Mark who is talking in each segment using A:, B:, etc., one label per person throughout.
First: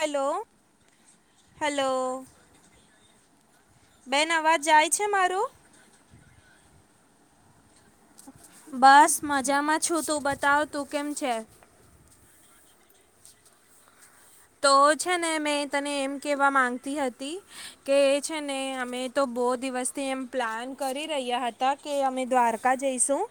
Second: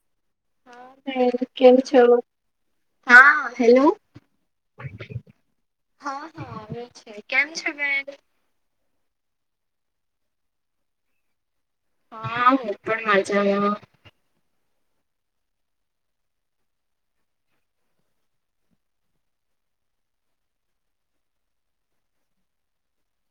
A: Hello
B: હા મે કેમ
A: હેલો
B: છો? હા હેલો
A: બેન અવાજ જાય છે મારો?
B: હા હા એજ. કેમ છે બેન?
A: બસ મજામાં છું. તું બતાવ તું કેમ છે?
B: હા હું પણ મજામાં.
A: તો છે ને મેં તને એમ કેવા માંગતી હતી કે છે ને અમે તો બો બો દિવસથી એમ પ્લાન કરી રહ્યા હતા કે અમે દ્વારકા જઈશું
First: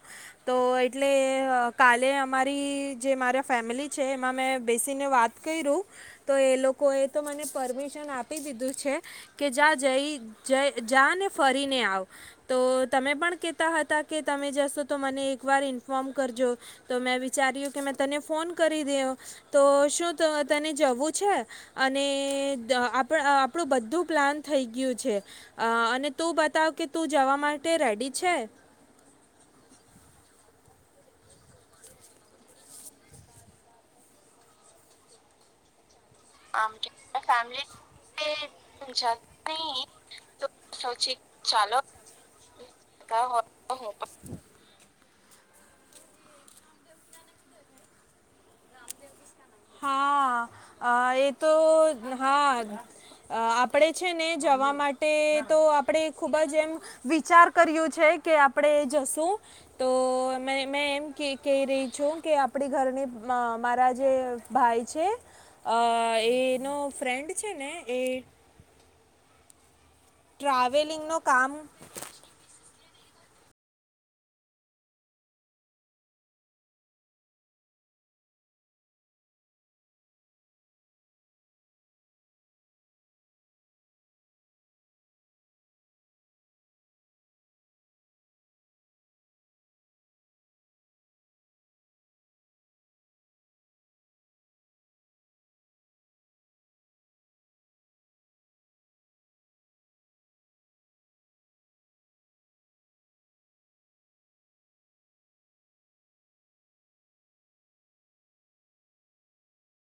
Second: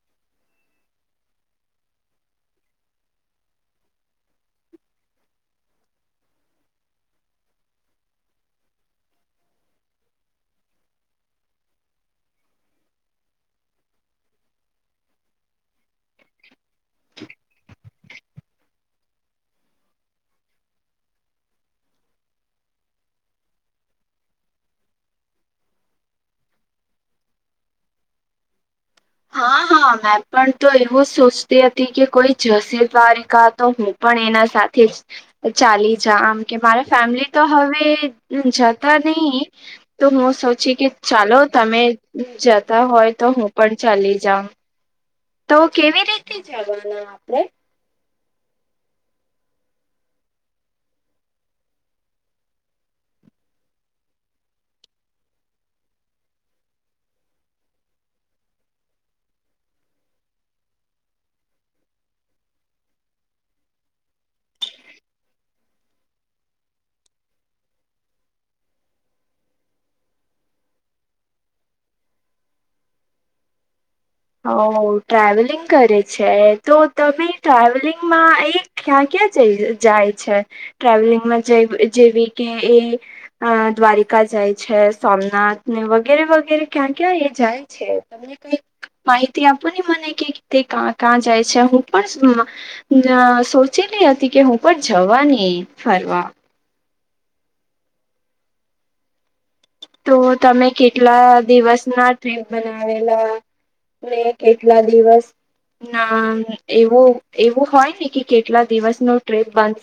A: તો એટલે કે કાલે અમારી જે મારા ફેમિલી છે એમાં મેં બેસીને વાત કર્યું તો એ લોકોએ તો મને પરમિશન આપી દીધું છે કે જા જઈ જ જા ને ફરીને આવ તો તમે પણ કેતા હતા કે તમે જશો તો મને એક વાર ઇ ફોમ કરજો તો મેં વિચાર્યું કે મેં તને ફોન કરી દેવ તો શું તને જવું છે અને આપ આપણું બધું પ્લાન થઈ ગયું છે. અ અને તું બતાવ કે તું જવા માટે રેડી છે?
B: હા હા મેં પણ તો એવું જ સોચતી હતી કે કોઈ જસી દ્વારિકા તો હું પણ એના સાથે જ ચાલી આમ કે મારા ફેમિલી તો હવે જતા નહી તો હું સોચી કે ચાલો તમે જતા હોય તો હું પણ ચાલ લી જાઉં તો કેવી રીતે જવાના આપણેે?
A: હા અ એ તો હા. અ આપડે છે ને જવા માટે તો આપડે ખુબ જ એમ વિચાર કર્યું છે કે આપણે જશું તો મે મે એમ કહી રહી છું કે આપડી ઘરની મ મારા જે ભાઈ છે અ એનો ફ્રેન્ડ છે ને એ ટ્રાવેલિંગ નું કામ
B: [unintelligible] ટ્રાવેલિંગ કરે છે તો તમે ટ્રાવેલિંગમાં એક ક્યા ક જઈ જાય છે ટ્રાવલિંગમાં જે જેવી કે એ અ દ્વારિકા જાય છે, સોમનાથ ને વગેરે વગેરે ક્યાં ક્યાં એ જાય છે તમને કઈક માહિતી આપું ને મને કે તે કાં જાય છે હું પણ અ સોચે હતી કે હું પણ જવાની ફરવા તો તમે કેટલા દિવસ ના ટ્રેન બનાવેલા? અને કેટલા દિવસ ના એવું એવું હોય ને કે કેટલા દિવસ નો ટ્રીપ બન